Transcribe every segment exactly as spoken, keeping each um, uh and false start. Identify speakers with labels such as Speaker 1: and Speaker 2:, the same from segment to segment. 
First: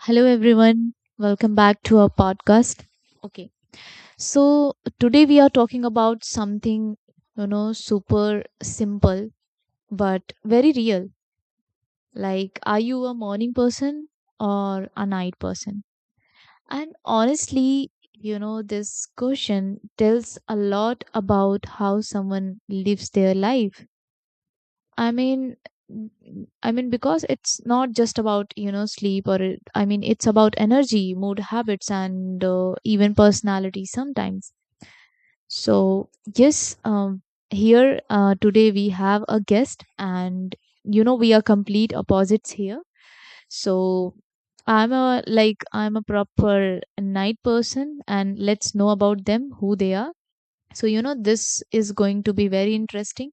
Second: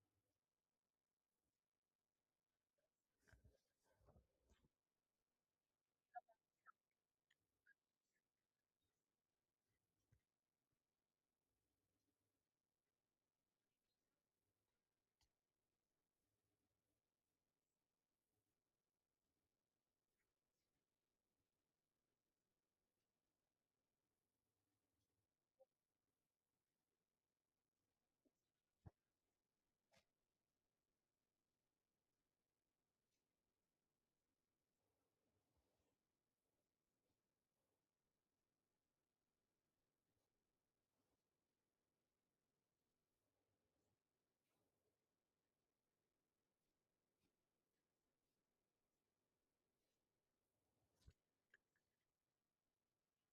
Speaker 1: Hello, everyone. Welcome back to our podcast. Okay, so today we are talking about something, you know, super simple but very real. Like, are you a morning person or a night person? And honestly, you know, this question tells a lot about how someone lives their life. I mean, n- n- I mean, because it's not just about, you know, sleep or it, I mean, it's about energy, mood habits, and uh, even personality sometimes. So, yes, um, here uh, today we have a guest, and you know, we are complete opposites here. So, I'm a like, I'm a proper night person, and let's know about them, who they are. So, you know, this is going to be very interesting.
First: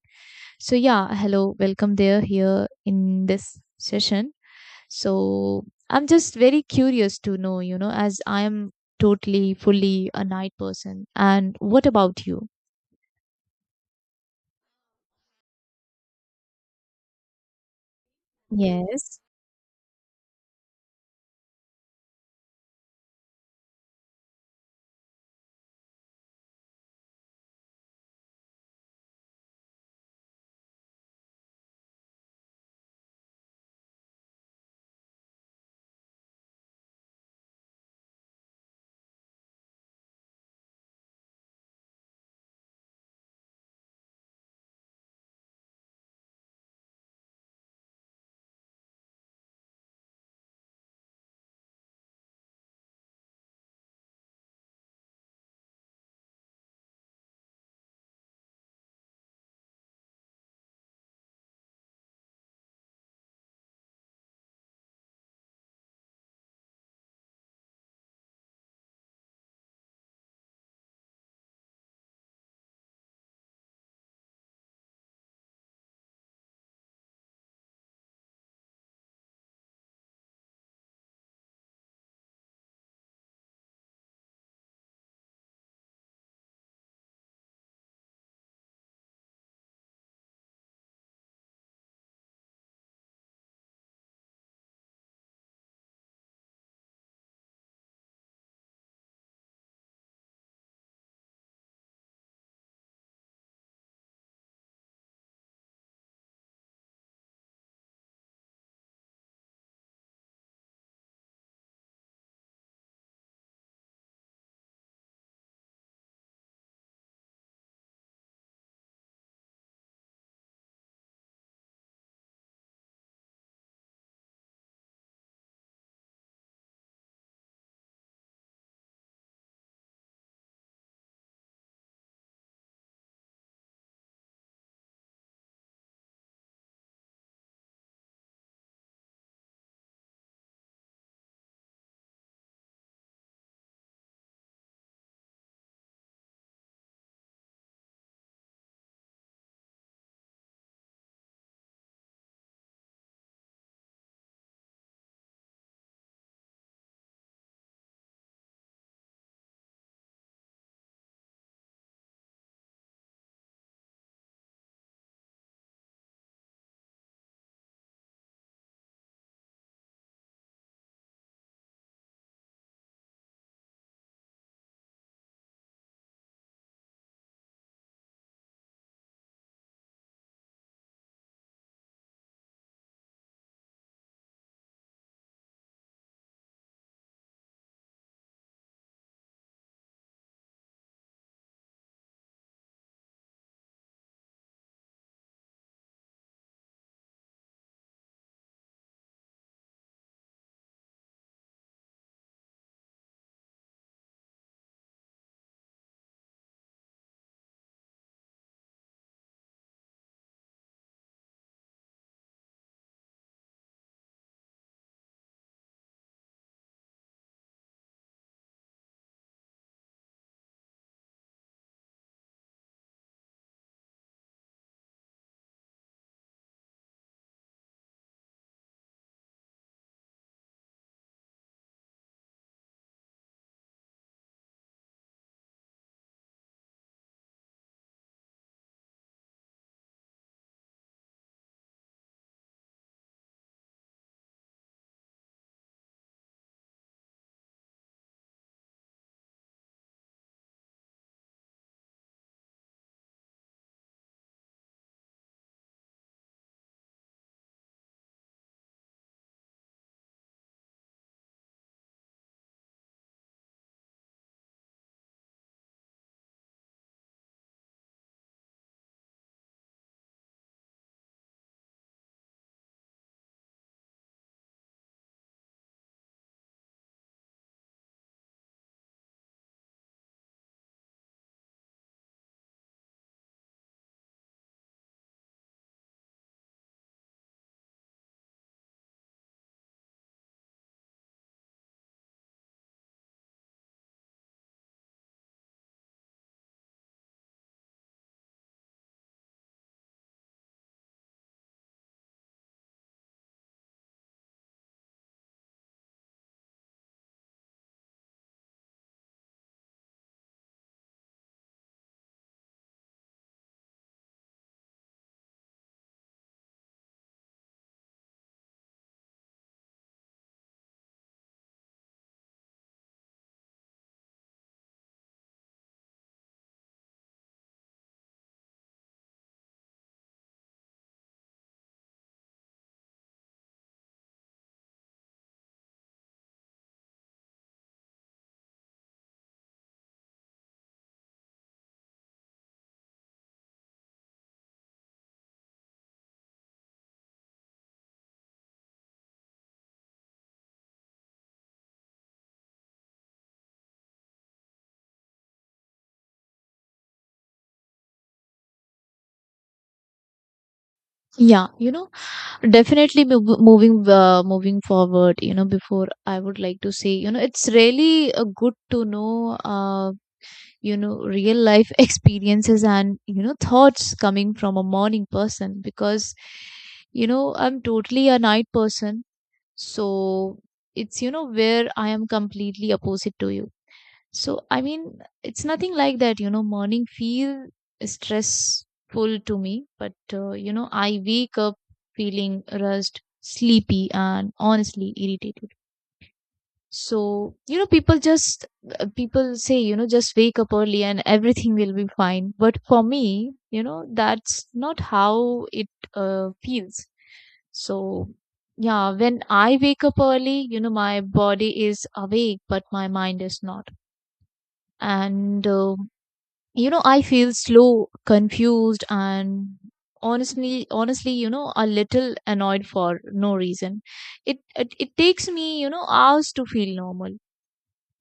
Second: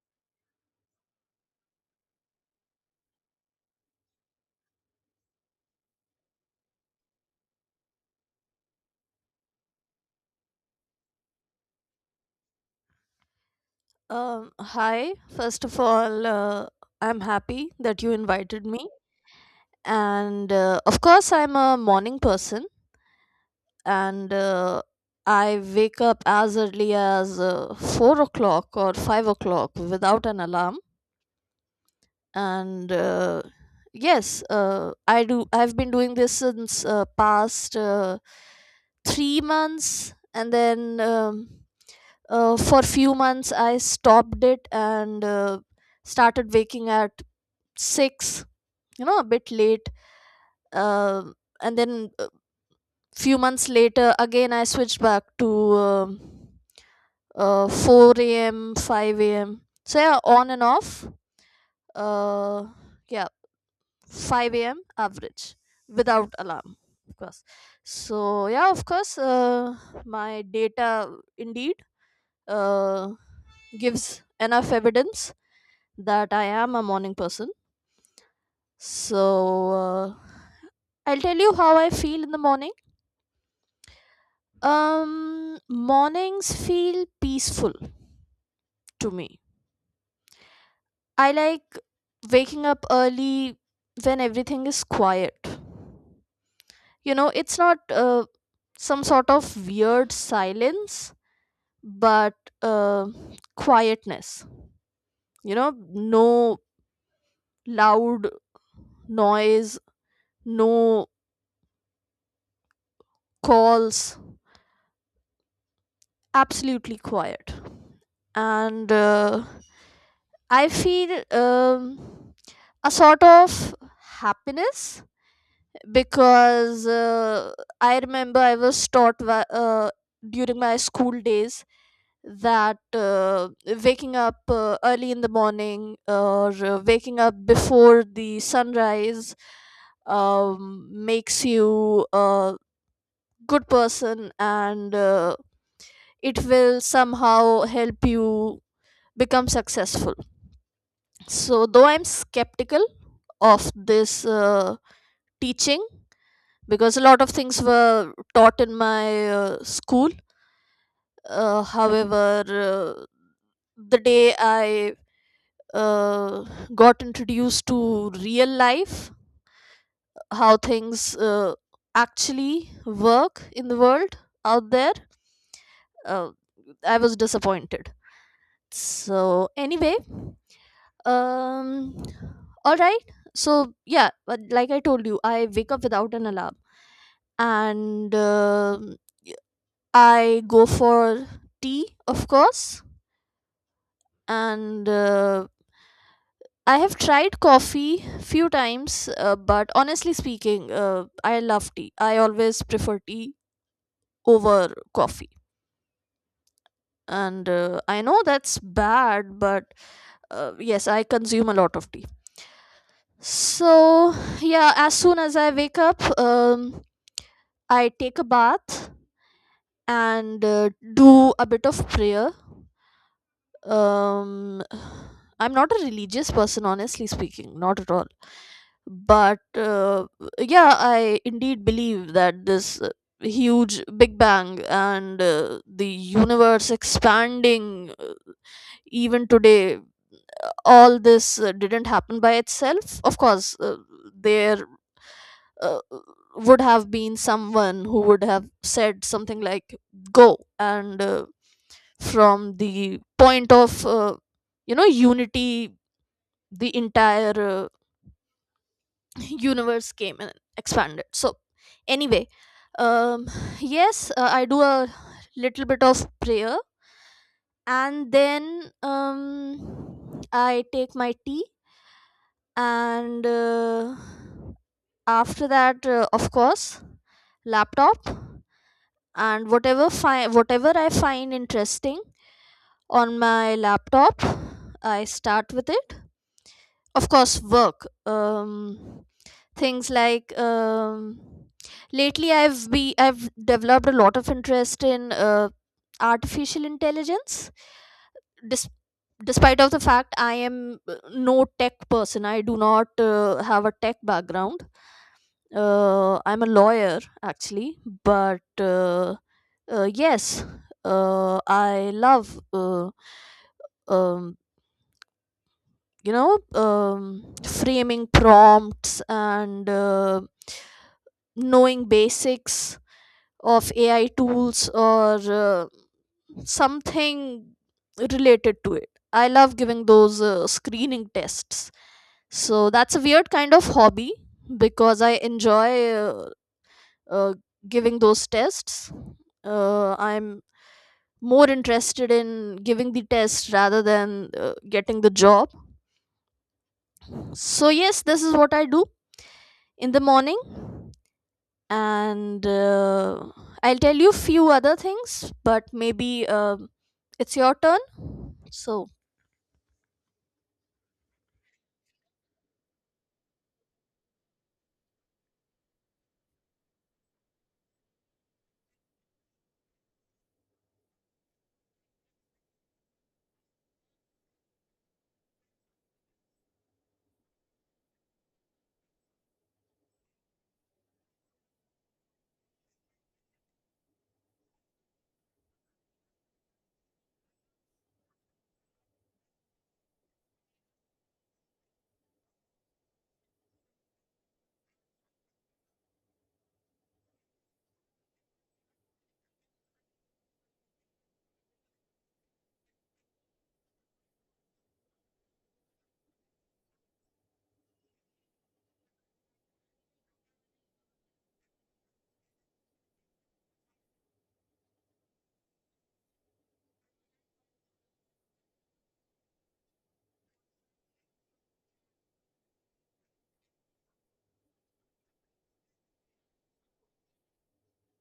Speaker 1: So yeah, hello, welcome there here in this session. So I'm just very curious to know, you know, as I am totally fully a night person. And what about you?
Speaker 2: Um, hi. First of all, uh, I'm happy that you invited me.
Speaker 1: Yes.
Speaker 2: And uh, of course, I'm a morning person, and uh, I wake up as early as uh, four o'clock or five o'clock without an alarm. And uh, yes, uh, I do. I've been doing this since uh, past uh, three months, and then. Um, uh, for few months I stopped it and uh, started waking at six, you know, a bit late, uh, and then uh, few months later again I switched back to um uh, four a m. five a m., so yeah, on and off, uh, yeah, five a m. average, without alarm, of course. So yeah, of course, uh, my data, indeed, uh, gives enough evidence that I am a morning person. So uh, I'll tell you how I feel in the morning. Um, mornings feel peaceful to me. I like waking up early when everything is quiet. You know, it's not uh, some sort of weird silence, but uh, quietness. You know, no loud noise, no calls, absolutely quiet, and uh, I feel um, a sort of happiness, because uh, I remember I was taught wha- uh, during my school days that uh, waking up uh, early in the morning, or uh, waking up before the sunrise um, makes you a good person, and uh, it will somehow help you become successful. So, though I'm skeptical of this uh, teaching, because a lot of things were taught in my uh, school, uh, however, uh, the day I uh, got introduced to real life, how things uh, actually work in the world out there, uh, I was disappointed. So, anyway. Um, all right. So yeah, but like I told you, I wake up without an alarm, and um y- I go for tea, of course, and uh, I have tried coffee few times, uh, but honestly speaking, uh, I love tea. I always prefer tea over coffee, and uh, I know that's bad, but uh, yes, I consume a lot of tea. So yeah, as soon as I wake up, um, I take a bath and uh, do a bit of prayer. Um, I'm not a religious person, honestly speaking, not at all. But uh, yeah, I indeed believe that this uh, huge Big Bang and uh, the universe expanding even today, all this uh, didn't happen by itself. Of course, uh, there uh, would have been someone who would have said something like, go and uh, from the point of uh, you know unity, the entire uh, universe came and expanded. So anyway, um yes, uh, I do a little bit of prayer, and then um I take my tea, and uh, after that, uh, of course, laptop, and whatever fi- whatever I find interesting on my laptop, I start with it. Of course, work. um Things like, um lately i've be i've developed a lot of interest in uh, artificial intelligence. Dis- Despite of the fact I am uh, no tech person, I do not uh, have a tech background. uh, I'm a lawyer, actually, but uh, uh, yes, uh, I love, uh, um, you know um, framing prompts, and uh, knowing basics of AI tools, or uh, something related to it. I love giving those uh, screening tests. So that's a weird kind of hobby, because I enjoy, uh, uh, giving those tests. uh, I'm more interested in giving the test rather than uh, getting the job. So yes, this is what I do in the morning, and uh, I'll tell you few other things, but maybe uh, it's your turn, so.
Speaker 1: Yeah, you know, definitely mov- moving uh, moving forward, you know, before I would like to say, you know, it's really uh, good to know uh, you know real life experiences and you know thoughts coming from a morning person because you know I'm totally a night person. So it's you know where I am completely opposite to you. So I mean it's nothing like that you know morning feel stressful to me, but uh, you know I wake up feeling rushed, sleepy and honestly irritated. So, you know, people just, uh, people say, you know, just wake up early and everything will be fine. But for me, you know, that's not how it uh, feels. So, yeah, when I wake up early, you know, my body is awake, but my mind is not. And, uh, you know, I feel slow, confused, and honestly, honestly, you know, a little annoyed for no reason. It, it, it takes me, you know, hours to feel normal,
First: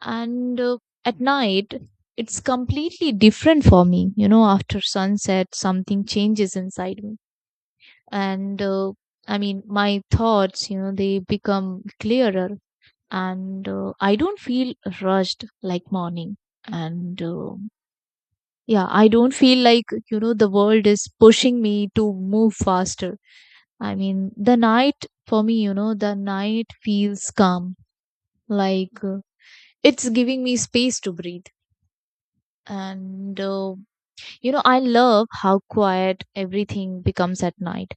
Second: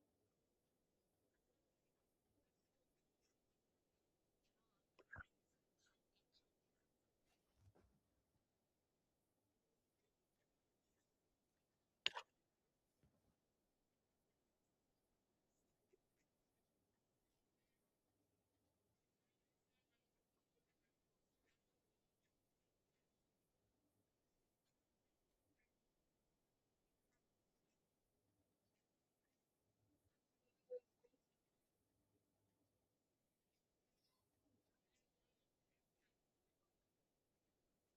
Speaker 1: and uh, at night it's completely different for me. You know, after sunset something changes inside me, and uh, I mean my thoughts, you know, they become clearer, and uh, I don't feel rushed like morning, and uh, yeah I don't feel like you know the world is pushing me to move faster. I mean the night for me, you know, the night feels calm, like uh, it's giving me space to breathe. And uh, you know, I love how quiet everything becomes at night.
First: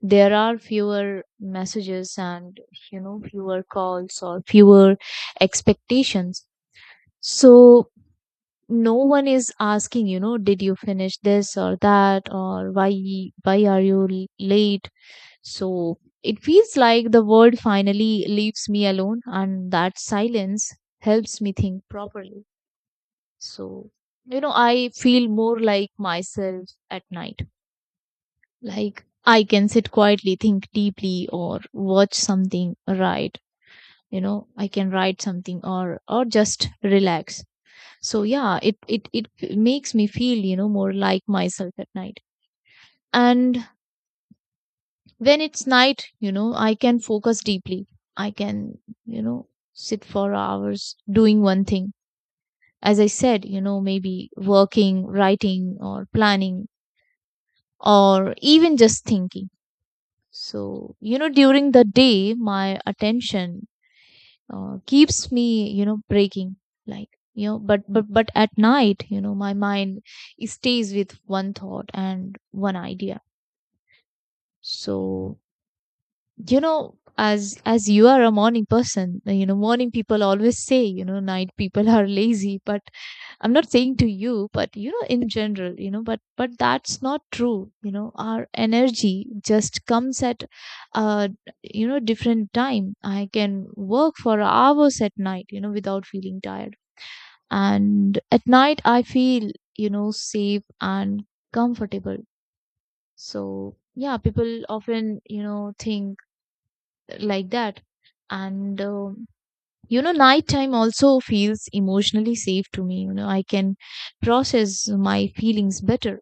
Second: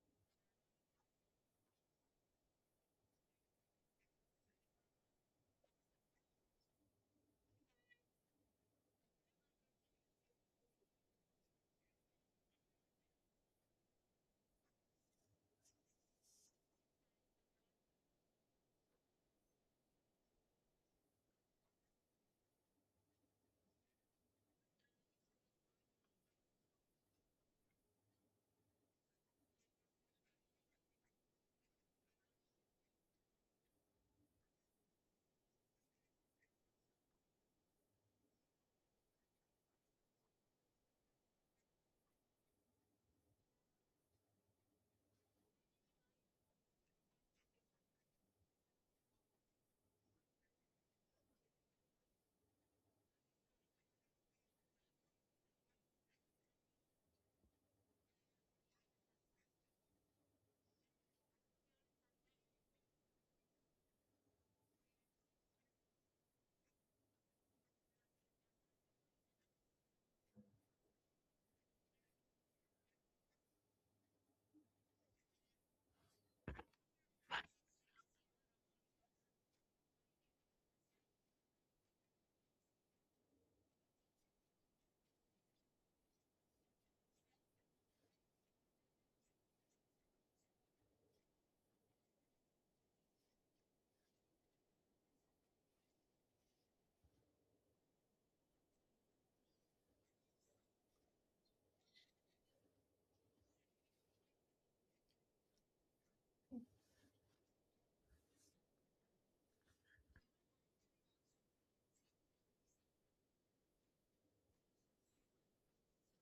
Speaker 1: There are fewer messages and you know, fewer calls or fewer expectations. So no one is asking, you know, did you finish this or that or why why are you l- late? So it feels like the world finally leaves me alone, and that silence helps me think properly. So, you know, I feel more like myself at night. Like I can sit quietly, think deeply, or watch something, write. You know, I can write something or or just relax. So yeah, it it it makes me feel, you know, more like myself at night. And when it's night, you know, I can focus deeply. I can, you know, sit for hours doing one thing, as I said, you know, maybe working, writing, or planning or even just thinking. So, you know, during the day, my attention uh, keeps me, you know, breaking like, you know, but, but, but at night, you know, my mind stays with one thought and one idea. So, you know, as, as you are a morning person, you know, morning people always say, you know, night people are lazy, but I'm not saying to you, but you know, in general, you know, but but that's not true. You know, our energy just comes at, uh, you know, different time. I can work for hours at night, you know, without feeling tired, and at night I feel, you know, safe and comfortable. So yeah, people often, you know, think like that, and. Um, you know nighttime also feels emotionally safe to me. You know I can process my feelings better.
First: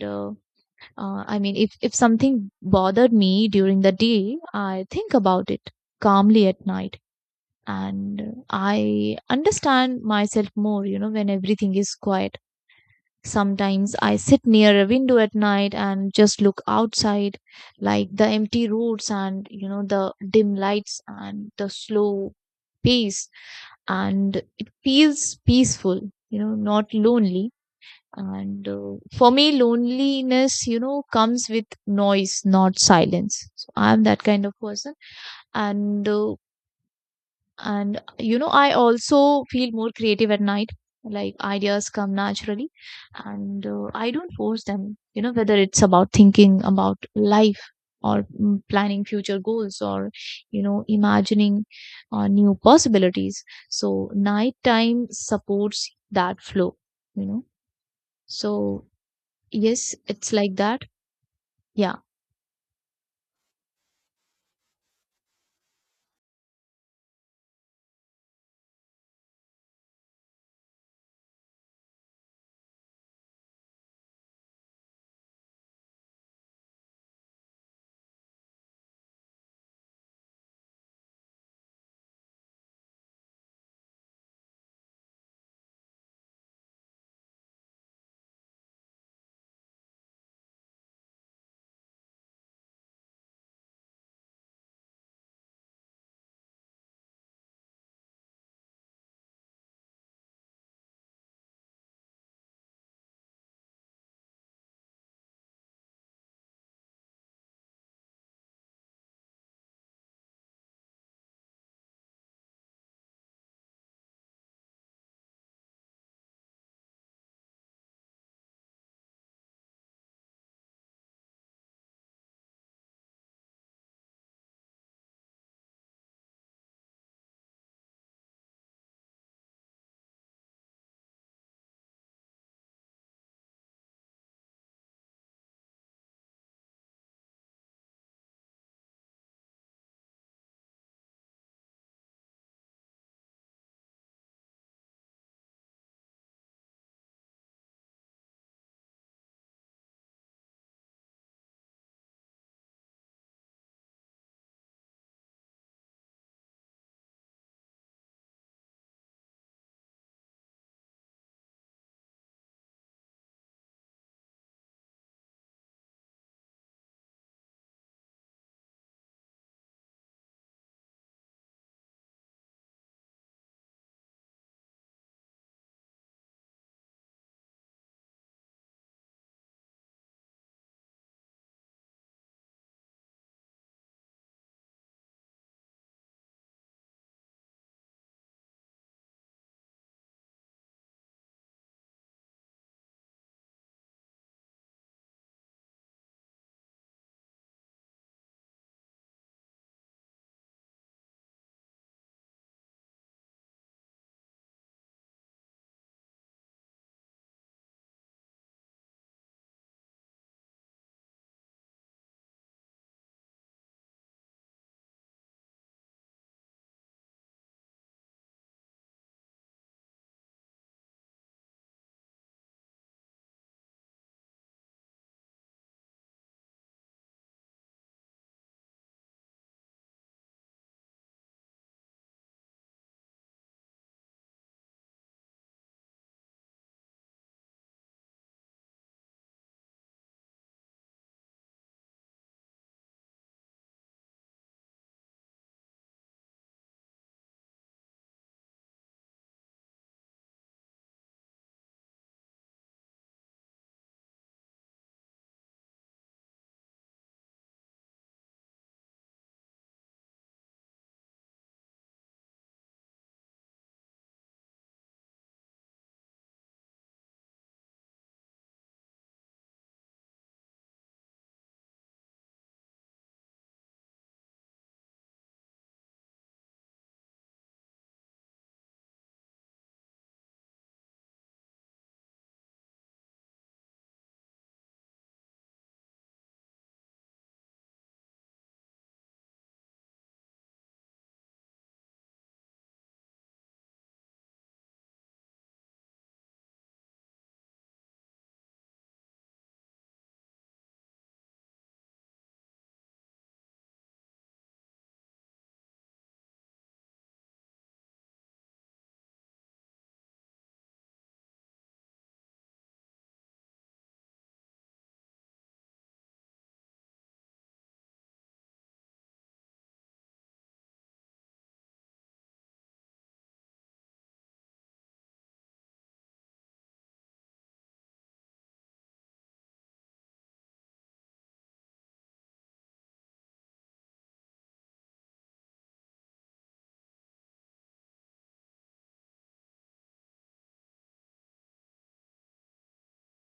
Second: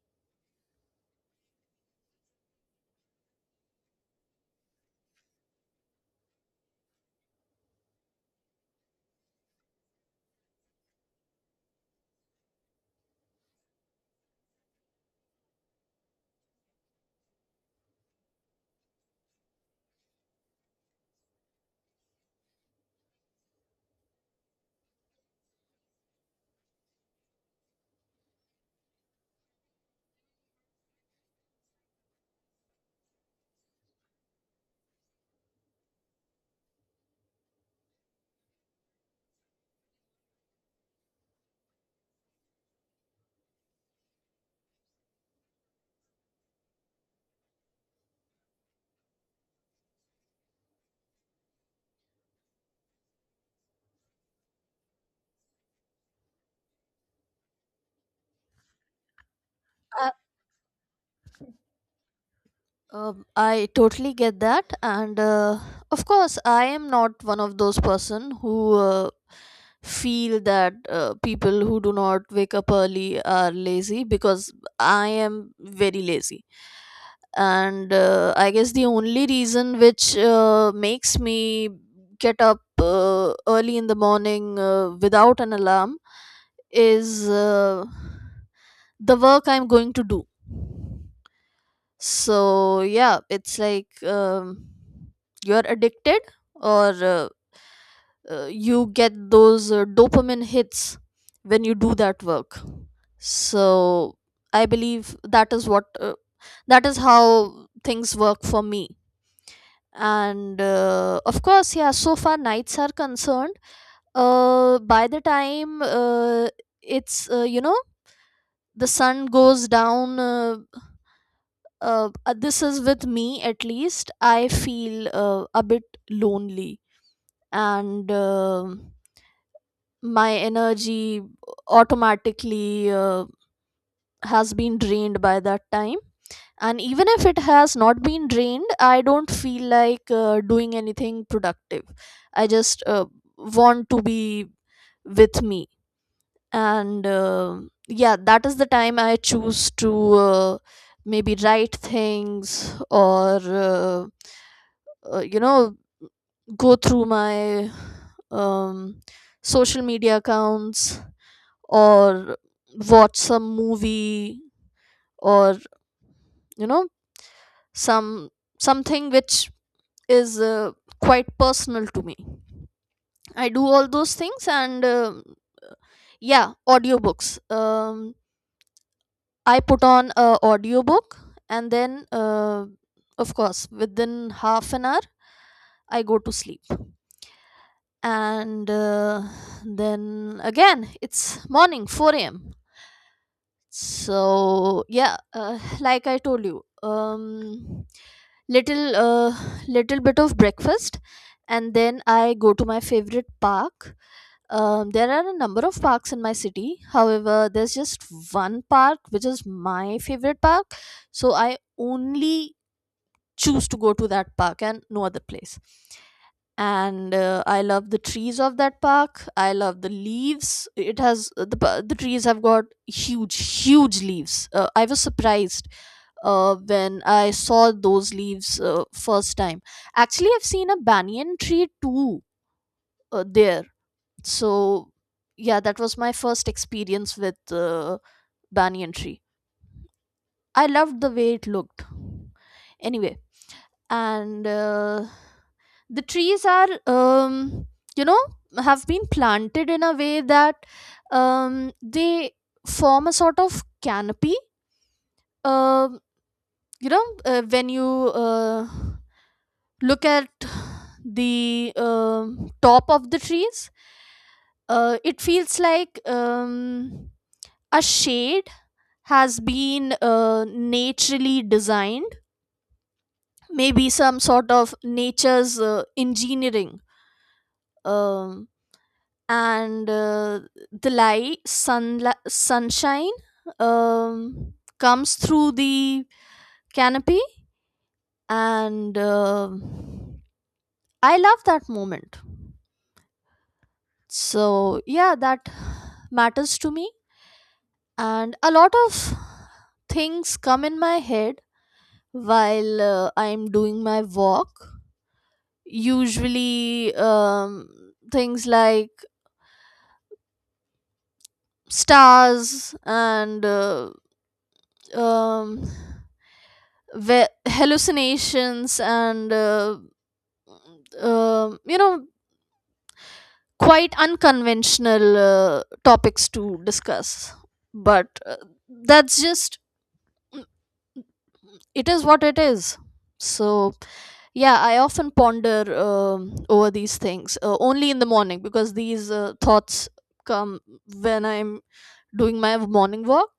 Speaker 1: uh, uh, I mean if if something bothered me during the day, I think about it calmly at night, and I understand myself more, you know, when everything is quiet. Sometimes I sit near a window at night and just look outside, like the empty roads and you know the dim lights and the slow pace, and it feels peaceful, you know, not lonely. And uh, for me, loneliness, you know, comes with noise, not silence. So I'm that kind of person, and uh, and you know, I also feel more creative at night. Like ideas come naturally, and uh, I don't force them. You know, whether it's about thinking about life or mm, planning future goals or you know imagining uh, new possibilities. So nighttime supports that flow. You know, so yes, it's like that. Yeah,
Speaker 2: Um, I totally get that, and uh, of course, I am not one of those person who uh, feel that uh, people who do not wake up early are lazy, because I am very lazy, and uh, I guess the only reason which uh, makes me get up uh, early in the morning uh, without an alarm is uh, the work I'm going to do. So yeah, it's like, um, you're addicted, or uh, uh, you get those uh, dopamine hits when you do that work. So I believe that is what, uh, that is how things work for me. And uh, of course, yeah. So far nights are concerned. Uh, by the time uh, it's, uh, you know, the sun goes down. Uh, uh, uh, this is with me, at least I feel uh, a bit lonely, and um my energy automatically uh, has been drained by that time, and even if it has not been drained, I don't feel like uh, doing anything productive. I just, uh, want to be with me, and uh, yeah, that is the time I choose to, uh, maybe write things, or uh, uh, you know go through my, um, social media accounts, or watch some movie, or you know some something which is uh, quite personal to me. I do all those things, and um yeah, audiobooks, um, I put on a audiobook, and then uh, of course, within half an hour I go to sleep, and uh, then again it's morning, four a m. So yeah, uh, like I told you, um little uh, little bit of breakfast, and then I go to my favorite park. Um, there are a number of parks in my city, however there's just one park which is my favorite park, so I only choose to go to that park and no other place. And uh, I love the trees of that park. I love the leaves it has, uh, the pa- the trees have got huge huge leaves. uh, I was surprised, uh, when I saw those leaves, uh, first time. Actually, I've seen a banyan tree too, uh, there. So yeah, that was my first experience with uh, banyan tree. I loved the way it looked. Anyway, and uh, the trees are, um, you know have been planted in a way that, um, they form a sort of canopy. Um, you know uh, when you, uh, look at the um top of the trees, uh, it feels like, um, a shade has been, uh, naturally designed, maybe some sort of nature's uh, engineering. um, and uh, the light sun, sunshine, um, comes through the canopy, and um I love that moment. So yeah, that matters to me, and a lot of things come in my head while uh, I'm doing my walk. Usually um, things like stars, and uh, um, ve- hallucinations, and uh, um you know, quite unconventional uh, topics to discuss, but uh, that's just, it is what it is. So yeah, I often ponder um, over these things, uh, only in the morning, because these uh, thoughts come when I'm doing my morning walk.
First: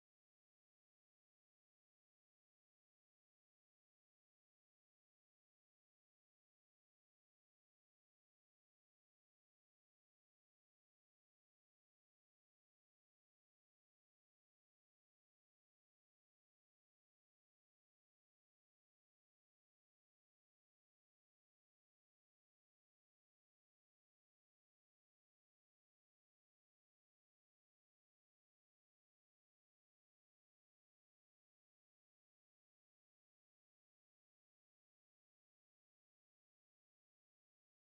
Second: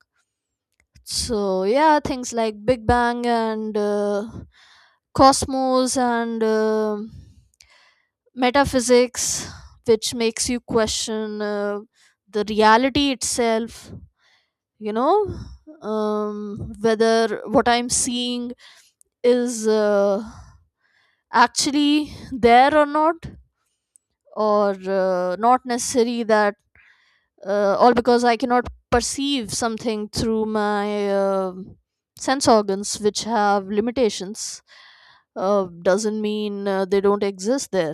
Speaker 2: So yeah, things like Big Bang, and uh, cosmos, and um metaphysics, which makes you question uh, the reality itself. You know, um, whether what I'm seeing is, uh, actually there or not, or uh, not necessary that, uh, all because I cannot perceive something through my um sense organs, which have limitations, uh, doesn't mean uh, they don't exist there.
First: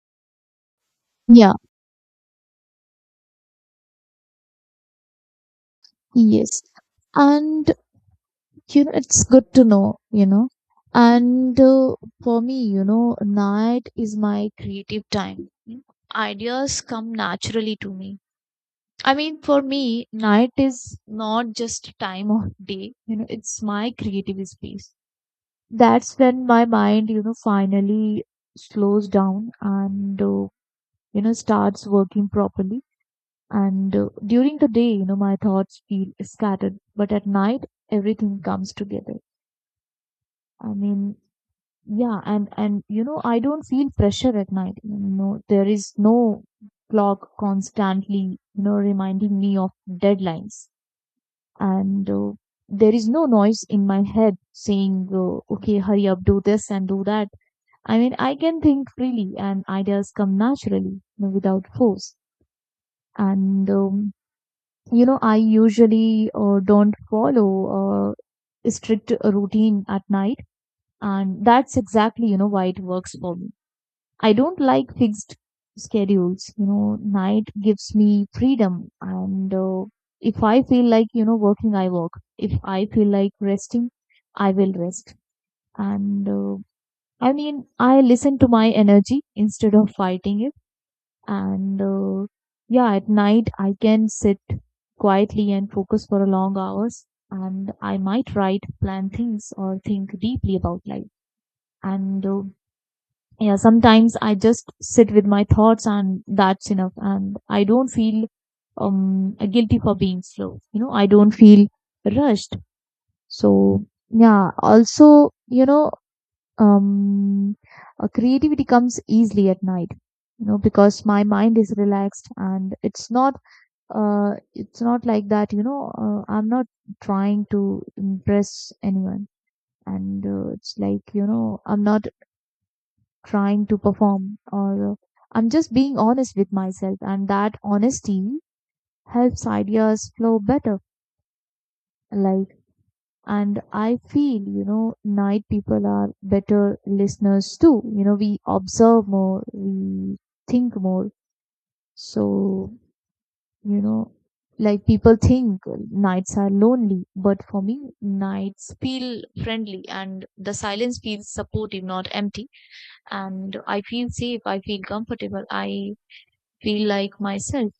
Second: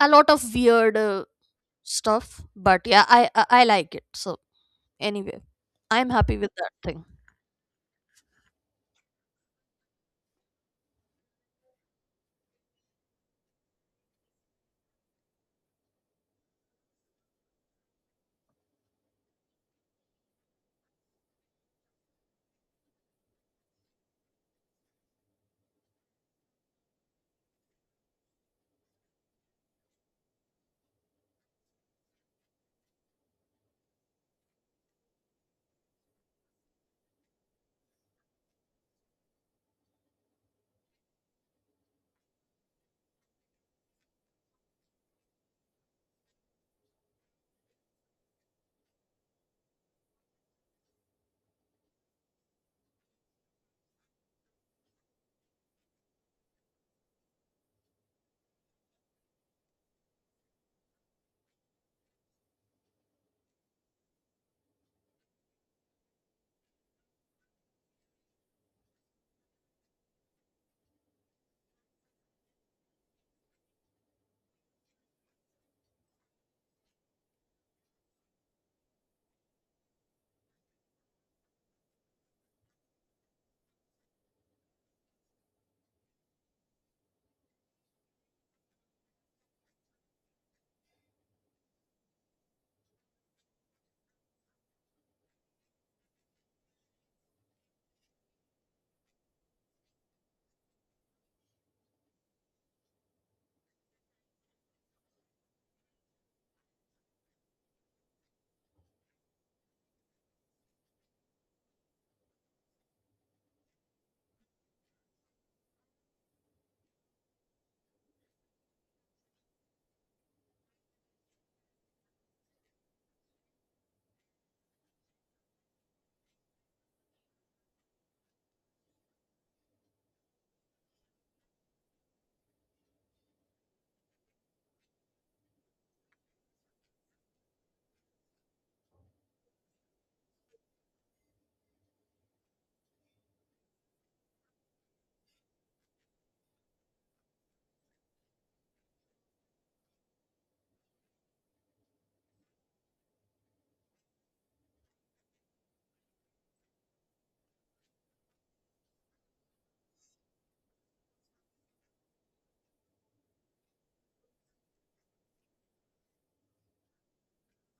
Speaker 2: A lot of weird uh,
Speaker 1: yeah,
Speaker 2: stuff, but yeah, i i, I like it, so anyway, I'm happy with
Speaker 1: yes.
Speaker 2: that thing.
Speaker 1: And you know it's good to know, you know, and uh, for me you know night is my creative time. Mm. Ideas come naturally to me. I mean for me night is not just time of day, you know, it's my creative space. That's when my mind, you know, finally slows down, and uh, you know starts working properly, and uh, during the day you know my thoughts feel scattered, but at night everything comes together. I mean, yeah, and and you know, I don't feel pressure at night. You know, there is no clock constantly, you know, reminding me of deadlines, and uh, there is no noise in my head saying, uh, "Okay, hurry up, do this and do that." I mean, I can think freely, and ideas come naturally, you know, without force. And um, you know, I usually uh, don't follow uh, a strict routine at night, and that's exactly, you know, why it works for me. I don't like fixed schedules. You know, night gives me freedom. And uh, if I feel like, you know, working, I work. If I feel like resting, I will rest. And uh, I mean, I listen to my energy instead of fighting it. And uh, yeah, at night, I can sit quietly and focus for long hours. And I might write, plan things, or think deeply about life. And uh, yeah, sometimes I just sit with my thoughts and that's enough, and I don't feel um guilty for being slow. You know I don't feel rushed. So yeah, also you know, um uh, creativity comes easily at night, you know, because my mind is relaxed, and it's not uh it's not like that you know, uh, I'm not trying to impress anyone, and uh, it's like you know I'm not trying to perform or uh, I'm just being honest with myself, and that honesty helps ideas flow better. Like, and I feel you know night people are better listeners too. You know we observe more, we think more. So you know, like people think nights are lonely, but for me nights feel friendly, and the silence feels supportive, not empty. And I feel safe, I feel comfortable, I feel like myself.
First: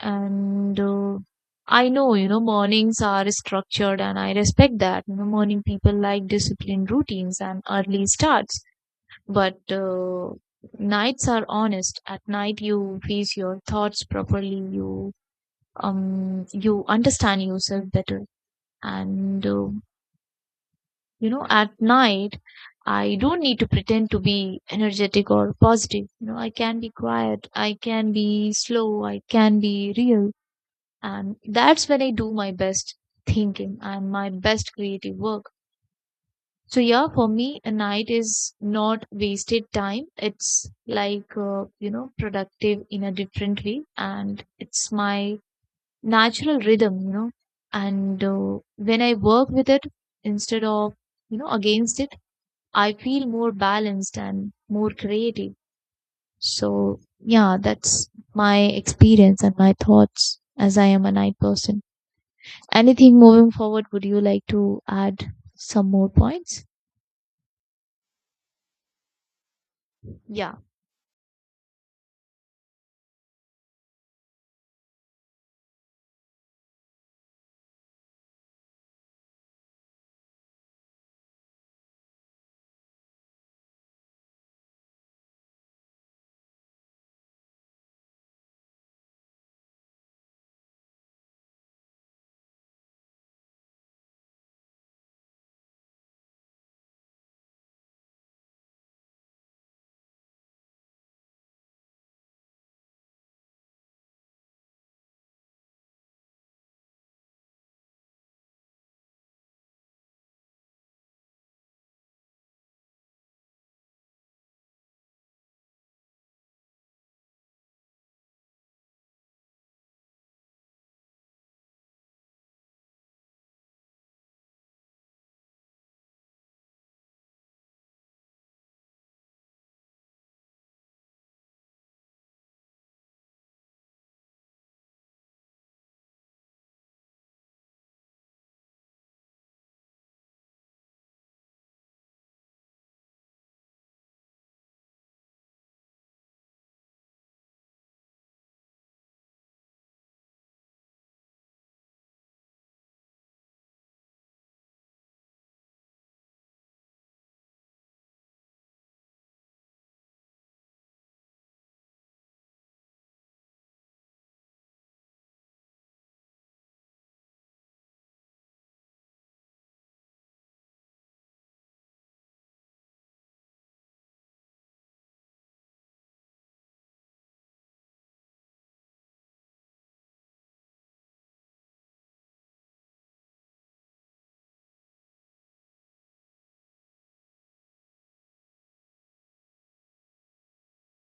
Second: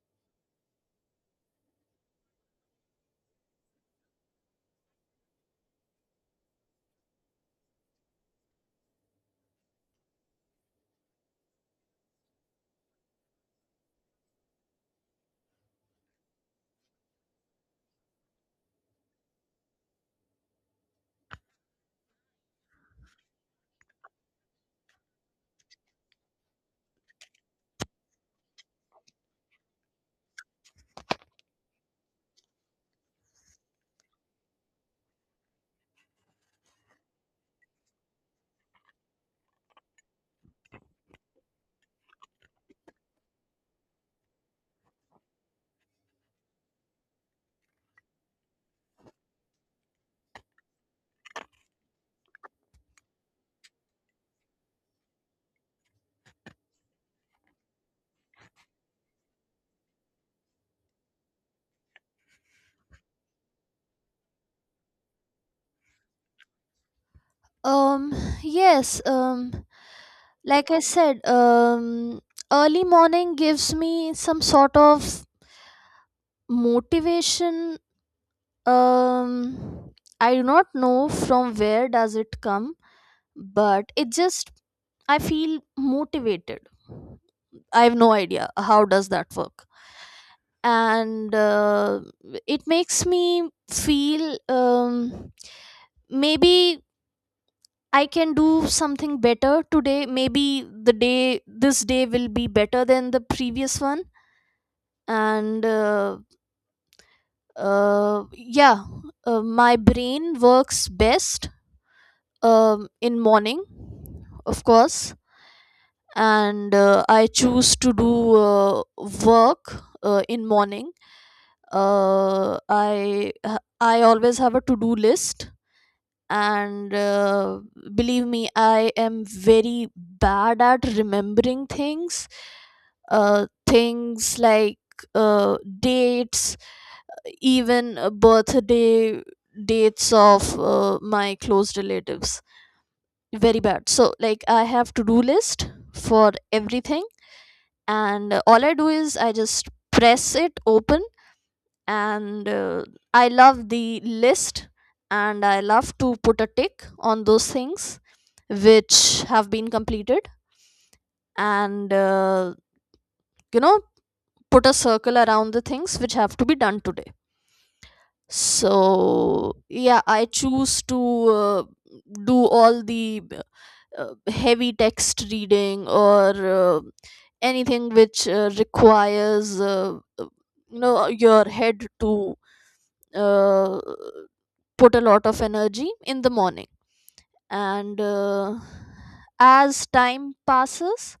Speaker 1: And uh, I know, you know, mornings are structured and I respect that. You know, morning people like disciplined routines and early starts, but uh, nights are honest. At night, you face your thoughts properly. You um you understand yourself better, and uh, you know, at night, I don't need to pretend to be energetic or positive. You know, I can be quiet. I can be slow. I can be real. And that's when I do my best thinking and my best creative work. So, yeah, for me, a night is not wasted time. It's like, uh, you know, productive in a different way. And it's my natural rhythm, you know. And uh, when I work with it instead of, you know, against it, I feel more balanced and more creative. So, yeah, that's my experience and my thoughts as I am a night person. Anything moving forward, would you like to add some more points?
Speaker 2: um yes, um
Speaker 1: Yeah,
Speaker 2: like I said, um early morning gives me some sort of motivation. um I do not know from where does it come, but it just, I feel motivated. I have no idea how does that work, and uh, it makes me feel, um maybe I can do something better today. Maybe the day, this day will be better than the previous one. And uh, uh, yeah, uh, my brain works best um, in morning, of course. And uh, I choose to do uh, work uh, in morning. Uh, I I always have a to do list, and uh, believe me, I am very bad at remembering things, uh, things like uh, dates, even uh, birthday dates of uh, my close relatives. Very bad, so like, I have to do list for everything, and uh, all I do is I just press it open, and uh, I love the list, and I love to put a tick on those things which have been completed, and uh, you know put a circle around the things which have to be done today. So yeah, I choose to uh, do all the uh, heavy text reading, or uh, anything which uh, requires, uh, uh, you know your head to uh, put a lot of energy in the morning, and uh, as time passes,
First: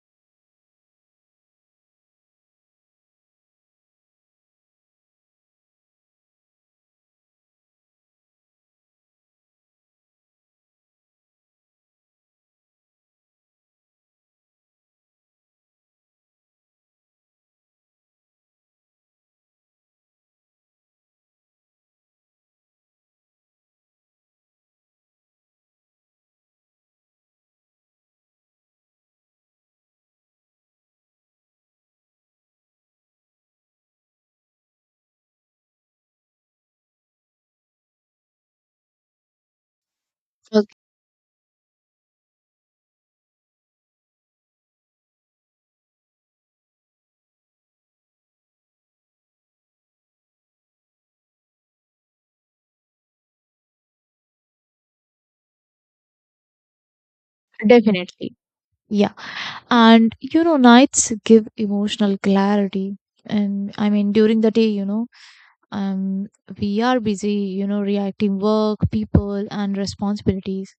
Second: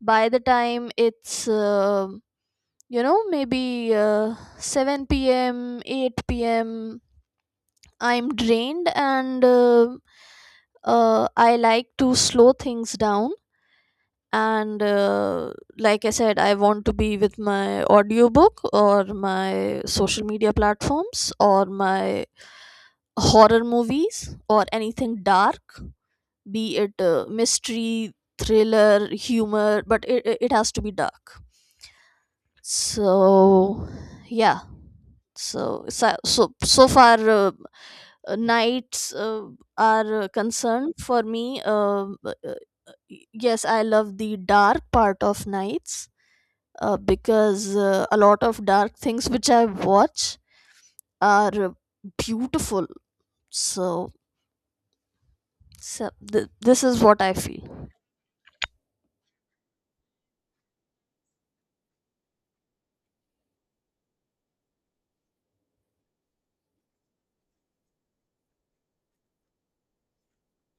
Speaker 2: by the time it's uh, you know maybe uh, seven p m. eight p m., I'm drained, and uh, uh, I like to slow things down, and uh, like I said, I want to be with my audiobook, or my social media platforms, or my horror movies, or anything dark, be it uh, mystery, thriller, humor, but it, it it has to be dark. So, yeah. So, so, so so far, uh, uh, nights uh, are uh,
Speaker 1: so
Speaker 2: concerned for me. Um, Uh, uh, yes, I love the dark part of nights, uh, because uh, a lot of dark things which I watch are, uh, beautiful. So, so th- this is what I feel.
Speaker 1: definitely. Yeah. And you know, nights give emotional clarity. And I mean, during the day, you know, um, we are busy, you know, reacting work, people, and responsibilities.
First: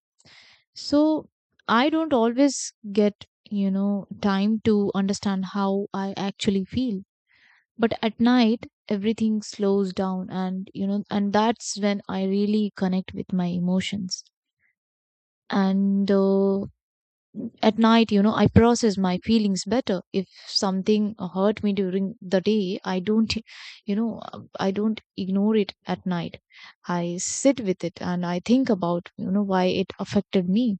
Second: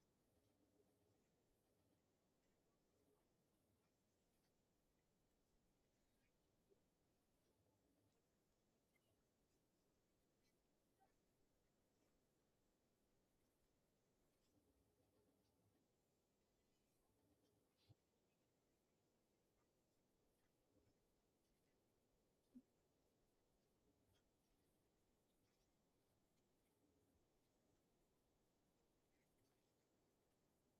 Speaker 1: So I don't always get, you know, time to understand how I actually feel. But at night everything slows down, and you know and that's when I really connect with my emotions, and uh, at night you know I process my feelings better. If something hurt me during the day I don't you know I don't ignore it at night. I sit with it and I think about you know why it affected me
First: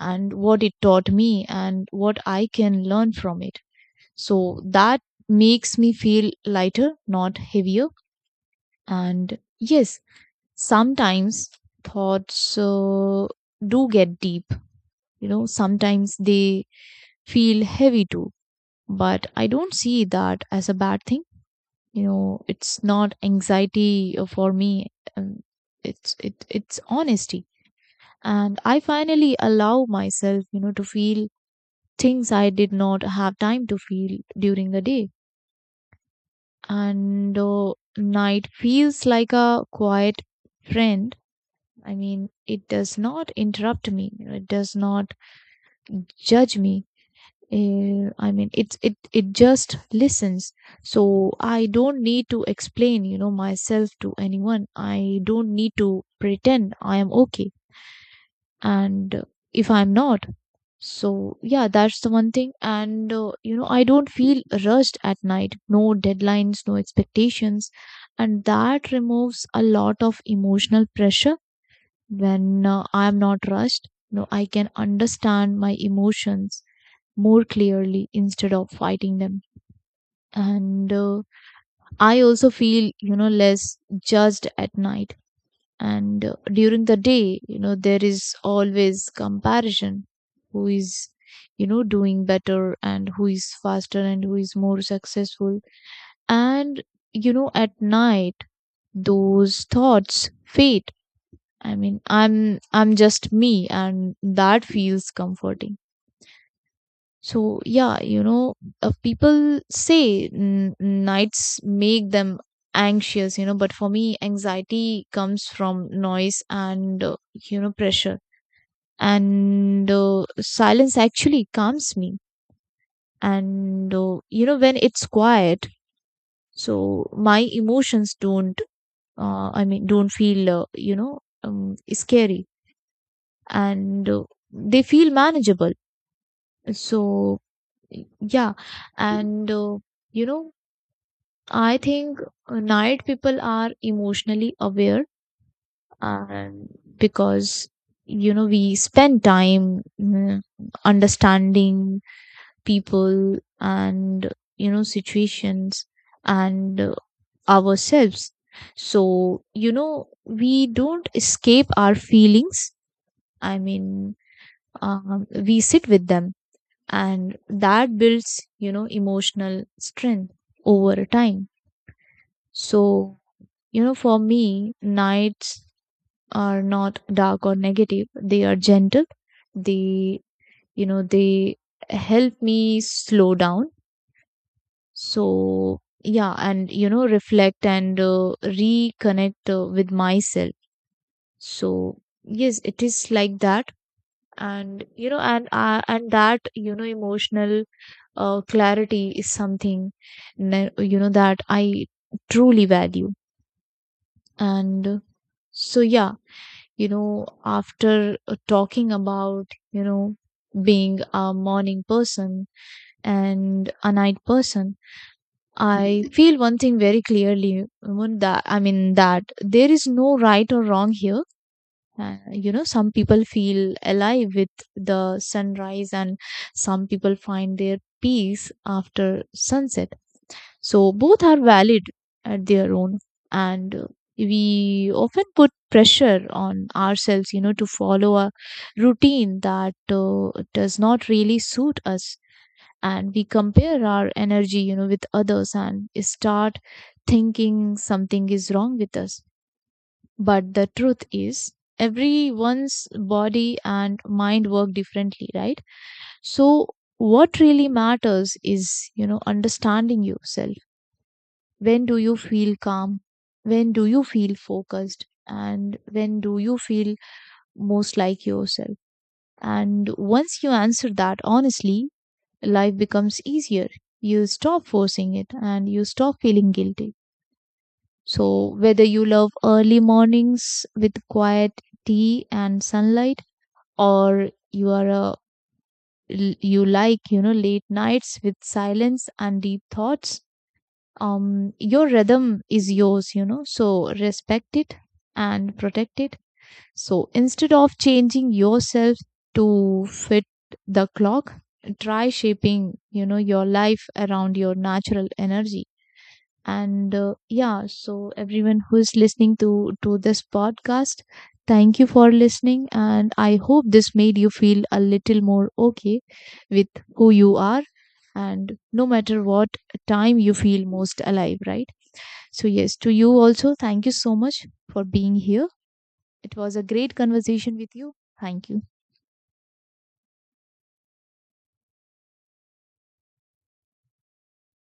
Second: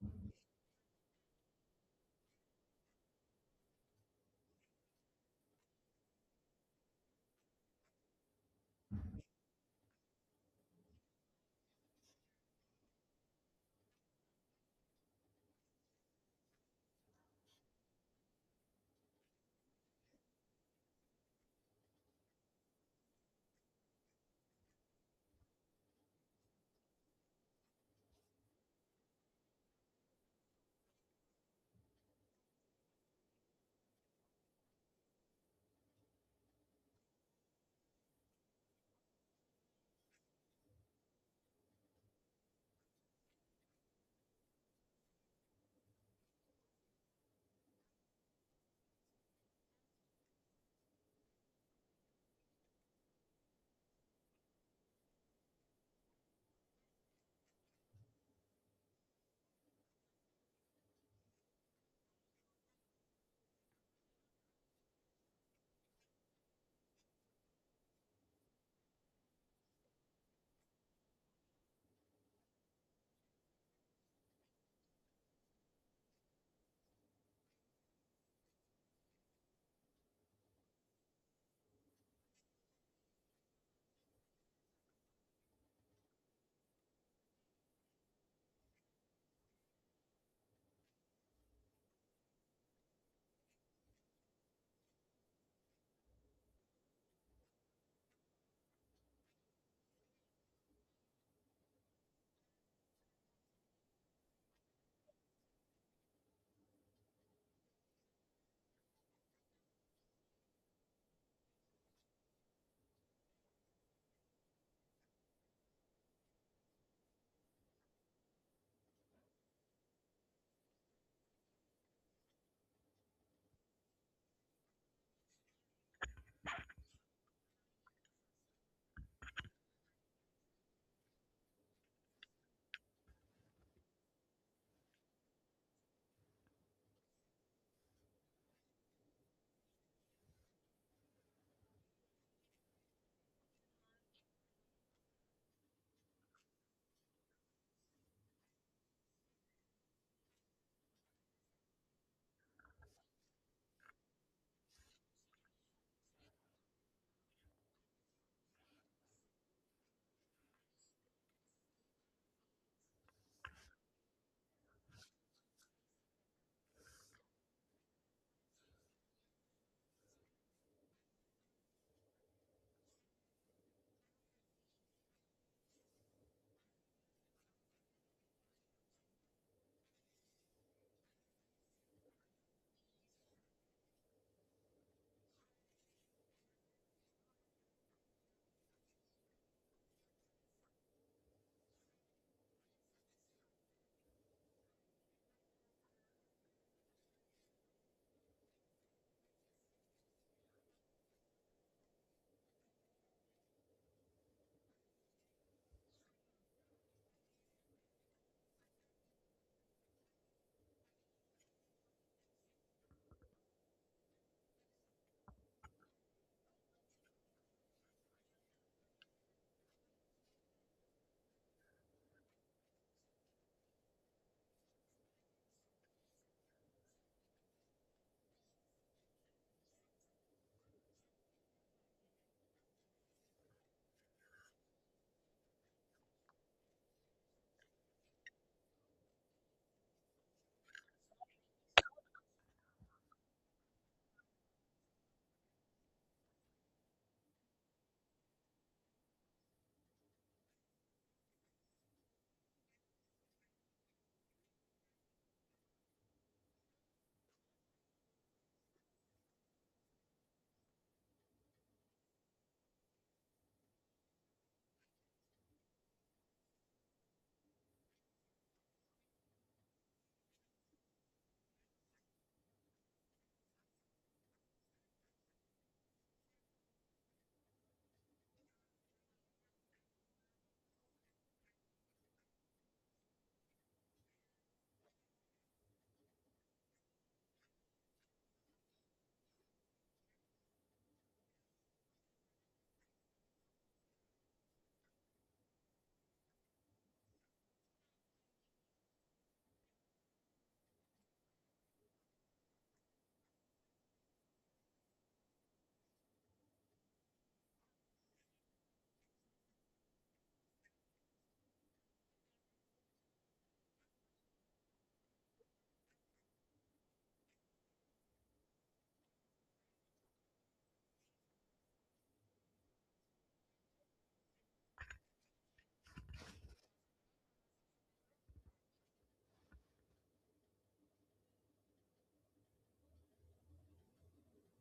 Speaker 1: and what it taught me and what I can learn from it. So that makes me feel lighter, not heavier. And yes, sometimes thoughts uh, do get deep. You know, sometimes they feel heavy too. But I don't see that as a bad thing. You know, it's not anxiety uh, for me. um, It's it it's honesty, and I finally allow myself, you know, to feel things I did not have time to feel during the day. And uh, Night feels like a quiet friend. I mean, it does not interrupt me. You know, it does not judge me. eh, I mean, it's it it just listens. So I don't need to explain, you know, myself to anyone. I don't need to pretend I am okay, and uh, if I'm not. So yeah, that's the one thing. And uh, You know, I don't feel rushed at night. No deadlines, no expectations, and that removes a lot of emotional pressure when uh, I am not rushed. No, I can understand my emotions more clearly instead of fighting them. And uh, I also feel, you know, less judged at night. And uh, During the day, you know, there is always comparison. Who is, you know, doing better, and who is faster, and who is more successful. And, you know, at night, those thoughts fade. I mean, I'm I'm just me, and that feels comforting. So yeah, you know, uh, people say n- nights make them anxious, you know, but for me, anxiety comes from noise and uh, you know, pressure, and uh, silence actually calms me. And uh, You know, when it's quiet, so my emotions don't, uh, I mean, don't feel uh, you know um, scary, and uh, they feel manageable. So, yeah, and uh, you know, I think uh, night people are emotionally aware, and because you know, we spend time mm, understanding people and, you know, situations and uh, ourselves. So, you know, we don't escape our feelings. I mean, um, we sit with them, and that builds, you know, emotional strength over time. So, you know, for me, nights are not dark or negative. They are gentle. They, you know, they help me slow down. So yeah, and you know, reflect and uh, reconnect uh, with myself. So yes, it is like that. And you know, and uh, and that, you know, emotional uh, clarity is something ne- you know, that I truly value. And uh, So yeah, you know, after uh, talking about, you know, being a morning person and a night person, I feel one thing very clearly. One, that, I mean, that there is no right or wrong here. Uh, you know, some people feel alive with the sunrise, and some people find their peace after sunset. So both are valid at their own. And uh, We often put pressure on ourselves, you know, to follow a routine that uh, does not really suit us. And we compare our energy, you know, with others and start thinking something is wrong with us. But the truth is, everyone's body and mind work differently, right? So, what really matters is, you know, understanding yourself. When do you feel calm? When do you feel focused? And when do you feel most like yourself? And once you answer that honestly, life becomes easier. You stop forcing it, and you stop feeling guilty. So, whether you love early mornings with quiet tea and sunlight, or you are a you like, you know, late nights with silence and deep thoughts, um your rhythm is yours, you know, so respect it and protect it. So instead of changing yourself to fit the clock, try shaping, you know, your life around your natural energy. And uh, yeah, so everyone who is listening to to this podcast, thank you for listening, and I hope this made you feel a little more okay with who you are, and no matter what time you feel most alive, right? So, yes, to you also, thank you so much for being here. It was a great conversation with you. Thank you.